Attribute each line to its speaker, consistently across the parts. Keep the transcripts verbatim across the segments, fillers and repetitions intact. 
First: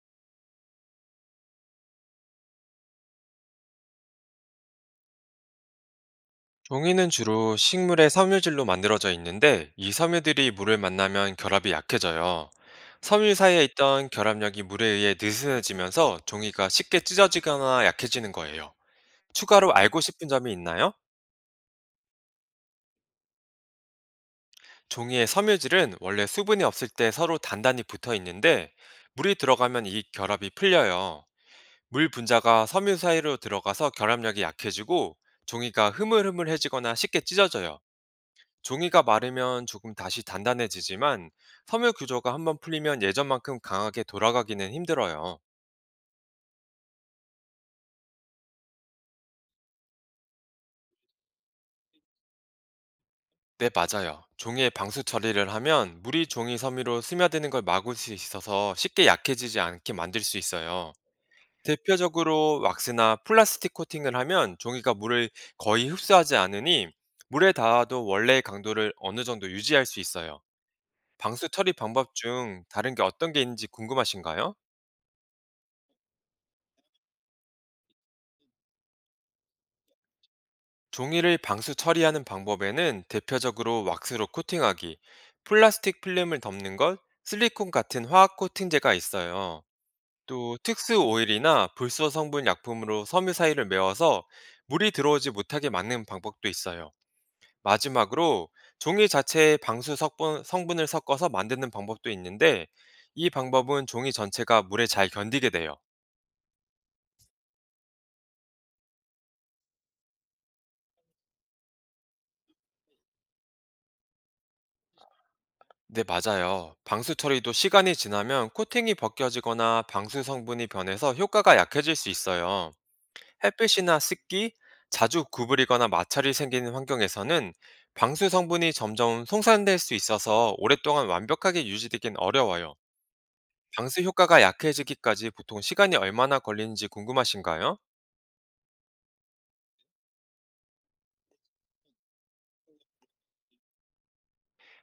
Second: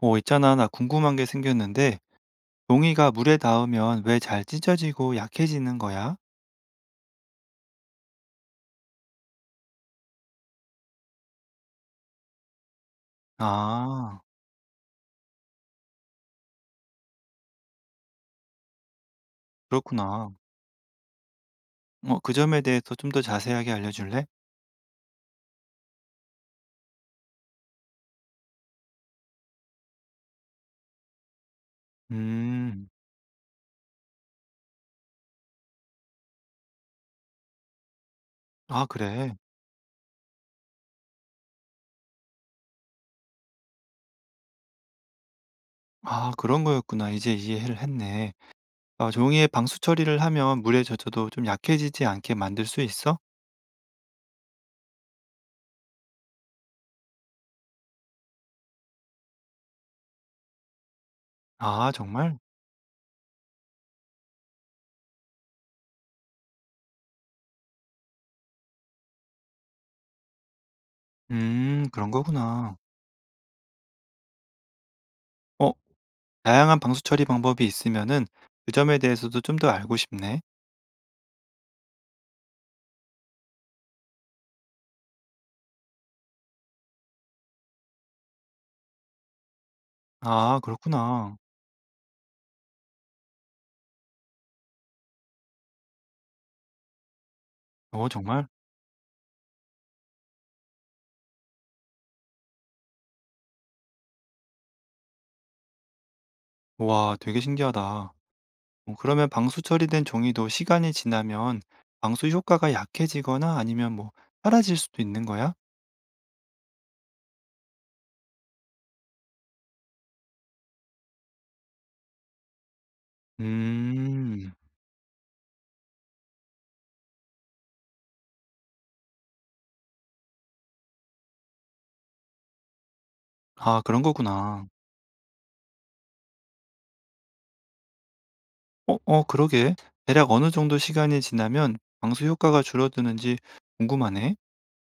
Speaker 1: 어, 있잖아. 나 궁금한 게 생겼는데, 종이가 물에 닿으면 왜 잘 찢어지고 약해지는 거야?
Speaker 2: 종이는 주로 식물의 섬유질로 만들어져 있는데 이 섬유들이 물을 만나면 결합이 약해져요. 섬유 사이에 있던
Speaker 1: 아,
Speaker 2: 결합력이 물에 의해 느슨해지면서 종이가 쉽게 찢어지거나 약해지는 거예요. 추가로 알고 싶은
Speaker 1: 그렇구나.
Speaker 2: 점이 있나요?
Speaker 1: 어, 그 점에 대해서 좀 더 자세하게 알려줄래?
Speaker 2: 종이의 섬유질은 원래 수분이 없을 때 서로 단단히 붙어 있는데 물이 들어가면 이 결합이 풀려요. 물 분자가
Speaker 1: 음,
Speaker 2: 섬유 사이로 들어가서 결합력이 약해지고 종이가 흐물흐물해지거나 쉽게 찢어져요.
Speaker 1: 아,
Speaker 2: 종이가
Speaker 1: 그래.
Speaker 2: 마르면 조금 다시 단단해지지만 섬유 구조가 한번 풀리면 예전만큼 강하게 돌아가기는 힘들어요.
Speaker 1: 아, 그런 거였구나. 이제 이해를 했네. 아, 종이에 방수 처리를 하면 물에 젖어도 좀 약해지지 않게 만들 수 있어?
Speaker 2: 네, 맞아요. 종이에 방수 처리를 하면 물이 종이 섬유로 스며드는 걸 막을 수 있어서 쉽게 약해지지 않게 만들 수 있어요.
Speaker 1: 아, 정말?
Speaker 2: 대표적으로 왁스나 플라스틱 코팅을 하면 종이가 물을 거의 흡수하지 않으니 물에 닿아도 원래의 강도를 어느 정도 유지할 수 있어요. 방수 처리
Speaker 1: 음, 그런
Speaker 2: 방법 중
Speaker 1: 거구나.
Speaker 2: 다른 게 어떤 게 있는지 궁금하신가요?
Speaker 1: 어, 다양한 방수 처리 방법이 있으면은 그 점에 대해서도 좀 더 알고 싶네.
Speaker 2: 종이를 방수 처리하는 방법에는 대표적으로 왁스로 코팅하기, 플라스틱 필름을 덮는 것, 실리콘 같은 화학 코팅제가 있어요. 또
Speaker 1: 아,
Speaker 2: 특수
Speaker 1: 그렇구나.
Speaker 2: 오일이나 불소 성분 약품으로 섬유 사이를 메워서 물이 들어오지 못하게 막는 방법도 있어요.
Speaker 1: 어, 정말?
Speaker 2: 마지막으로 종이 자체에 방수 석분- 성분을 섞어서 만드는 방법도 있는데 이 방법은 종이 전체가 물에 잘 견디게 돼요.
Speaker 1: 와, 되게 신기하다. 어 그러면 방수 처리된 종이도 시간이 지나면 방수 효과가 약해지거나 아니면 뭐 사라질 수도 있는 거야?
Speaker 2: 네, 맞아요. 방수 처리도 시간이 지나면 코팅이 벗겨지거나 방수 성분이 변해서 효과가 약해질 수 있어요. 햇빛이나
Speaker 1: 음.
Speaker 2: 습기, 자주 구부리거나 마찰이 생기는 환경에서는 방수 성분이 점점 송산될 수 있어서 오랫동안 완벽하게 유지되긴 어려워요.
Speaker 1: 아, 그런
Speaker 2: 방수 효과가
Speaker 1: 거구나.
Speaker 2: 약해지기까지 보통 시간이 얼마나 걸리는지 궁금하신가요?
Speaker 1: 어, 어, 그러게. 대략 어느 정도 시간이 지나면 방수 효과가 줄어드는지 궁금하네.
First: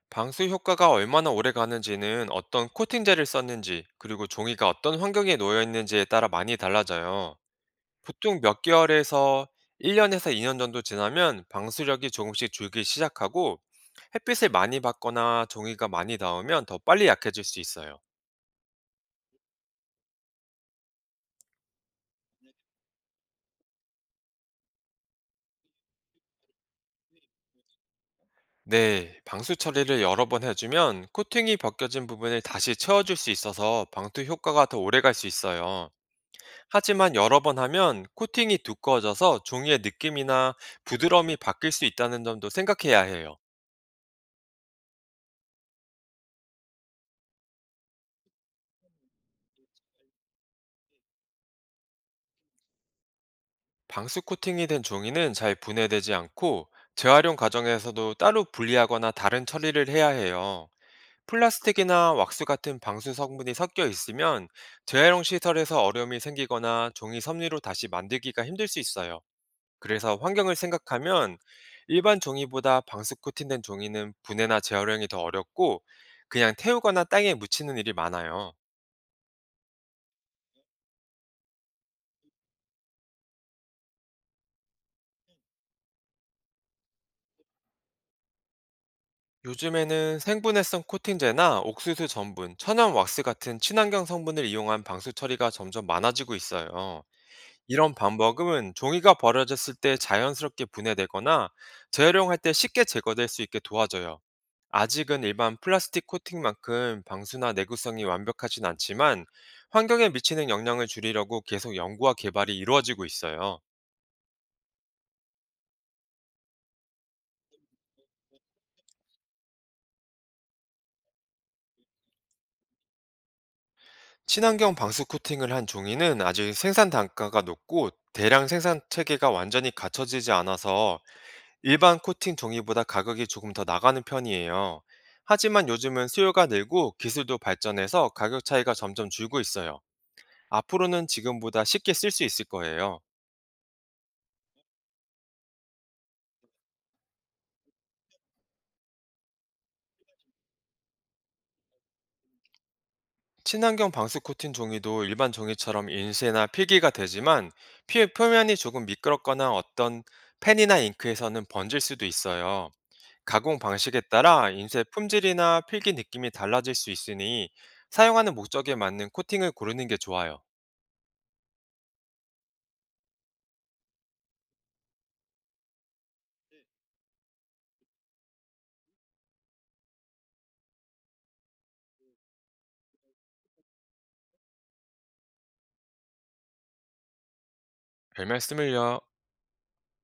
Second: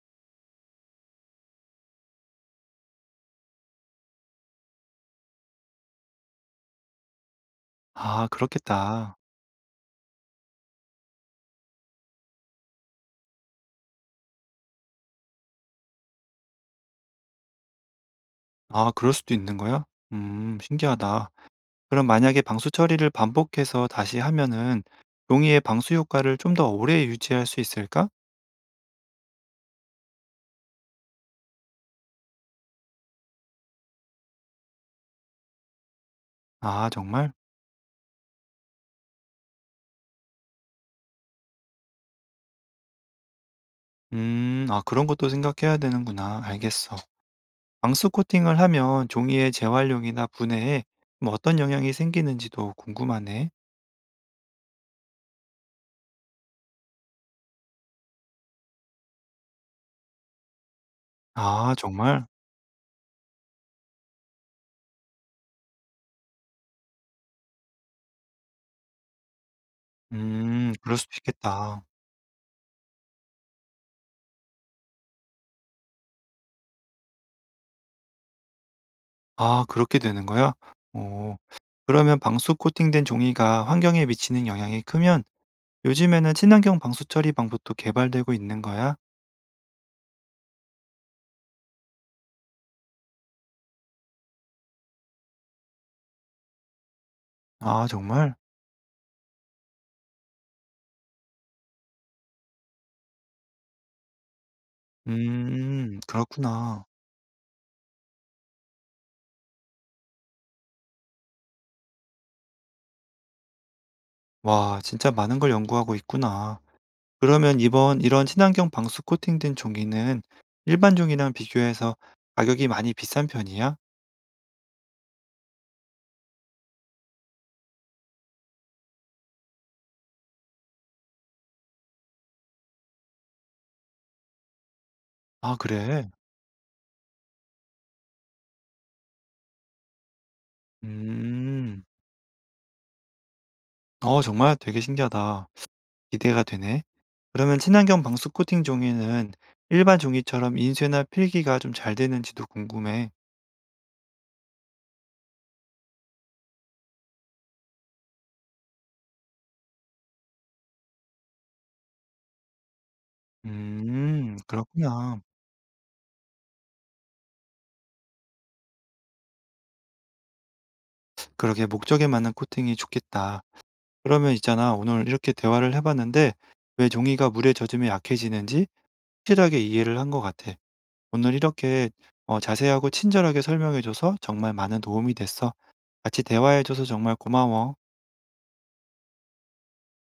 Speaker 2: 방수 효과가 얼마나 오래 가는지는 어떤 코팅제를 썼는지, 그리고 종이가 어떤 환경에 놓여 있는지에 따라 많이 달라져요.
Speaker 1: 아,
Speaker 2: 보통 몇
Speaker 1: 그렇겠다.
Speaker 2: 개월에서 일 년 년에서 이 년 정도 지나면 방수력이 조금씩 줄기 시작하고 햇빛을 많이 받거나 종이가 많이 닿으면 더 빨리 약해질 수 있어요.
Speaker 1: 아, 그럴 수도 있는 거야? 음, 신기하다. 그럼 만약에 방수 처리를 반복해서 다시 하면은 종이의 방수 효과를 좀 더 오래 유지할 수 있을까?
Speaker 2: 네, 방수 처리를 여러 번 해주면 코팅이 벗겨진 부분을 다시 채워줄 수 있어서 방수 효과가 더 오래 갈 수 있어요.
Speaker 1: 아,
Speaker 2: 하지만
Speaker 1: 정말?
Speaker 2: 여러 번 하면 코팅이 두꺼워져서 종이의 느낌이나 부드러움이 바뀔 수 있다는 점도 생각해야 해요.
Speaker 1: 음. 아 그런 것도 생각해야 되는구나. 알겠어. 방수 코팅을 하면 종이의 재활용이나 분해에 뭐 어떤 영향이 생기는지도 궁금하네.
Speaker 2: 방수 코팅이 된 종이는 잘 분해되지 않고 재활용 과정에서도 따로 분리하거나 다른 처리를 해야 해요.
Speaker 1: 아
Speaker 2: 플라스틱이나
Speaker 1: 정말?
Speaker 2: 왁스 같은 방수 성분이 섞여 있으면 재활용 시설에서 어려움이 생기거나 종이 섬유로 다시 만들기가 힘들 수 있어요. 그래서 환경을
Speaker 1: 음. 그럴 수도
Speaker 2: 생각하면
Speaker 1: 있겠다.
Speaker 2: 일반 종이보다 방수 코팅된 종이는 분해나 재활용이 더 어렵고 그냥 태우거나 땅에 묻히는 일이 많아요.
Speaker 1: 아 그렇게 되는 거야? 오 그러면 방수 코팅된 종이가 환경에 미치는 영향이 크면 요즘에는 친환경 방수 처리 방법도 개발되고 있는 거야?
Speaker 2: 요즘에는 생분해성 코팅제나 옥수수 전분, 천연 왁스 같은 친환경 성분을 이용한 방수 처리가 점점 많아지고 있어요.
Speaker 1: 아
Speaker 2: 이런
Speaker 1: 정말?
Speaker 2: 방법은 종이가 버려졌을 때 자연스럽게 분해되거나 재활용할 때 쉽게 제거될 수 있게 도와줘요. 아직은 일반
Speaker 1: 음.
Speaker 2: 플라스틱
Speaker 1: 그렇구나.
Speaker 2: 코팅만큼 방수나 내구성이 완벽하진 않지만 환경에 미치는 영향을 줄이려고 계속 연구와 개발이 이루어지고 있어요.
Speaker 1: 와 진짜 많은 걸 연구하고 있구나. 그러면 이번 이런 친환경 방수 코팅된 종이는 일반 종이랑 비교해서 가격이 많이 비싼 편이야?
Speaker 2: 친환경 방수 코팅을 한 종이는 아직 생산 단가가 높고 대량 생산 체계가 완전히 갖춰지지 않아서 일반 코팅 종이보다 가격이 조금 더 나가는 편이에요.
Speaker 1: 아,
Speaker 2: 하지만 요즘은
Speaker 1: 그래.
Speaker 2: 수요가 늘고 기술도 발전해서 가격 차이가 점점 줄고 있어요. 앞으로는 지금보다
Speaker 1: 음.
Speaker 2: 쉽게 쓸 수 있을 거예요.
Speaker 1: 어, 정말 되게 신기하다. 기대가 되네. 그러면 친환경 방수 코팅 종이는 일반 종이처럼 인쇄나 필기가 좀 잘 되는지도 궁금해.
Speaker 2: 친환경 방수 코팅 종이도 일반 종이처럼 인쇄나 필기가 되지만 피- 표면이 조금 미끄럽거나 어떤 펜이나 잉크에서는 번질 수도 있어요. 가공 방식에
Speaker 1: 음,
Speaker 2: 따라 인쇄
Speaker 1: 그렇구나.
Speaker 2: 품질이나 필기 느낌이 달라질 수 있으니 사용하는 목적에 맞는 코팅을 고르는 게 좋아요.
Speaker 1: 그러게 목적에 맞는 코팅이 좋겠다. 그러면 있잖아. 오늘 이렇게 대화를 해봤는데 왜 종이가 물에 젖으면 약해지는지 확실하게 이해를 한 것 같아. 오늘 이렇게 어 자세하고 친절하게 설명해 줘서 정말 많은 도움이 됐어. 같이 대화해 줘서 정말 고마워.
Speaker 2: 별 말씀을요.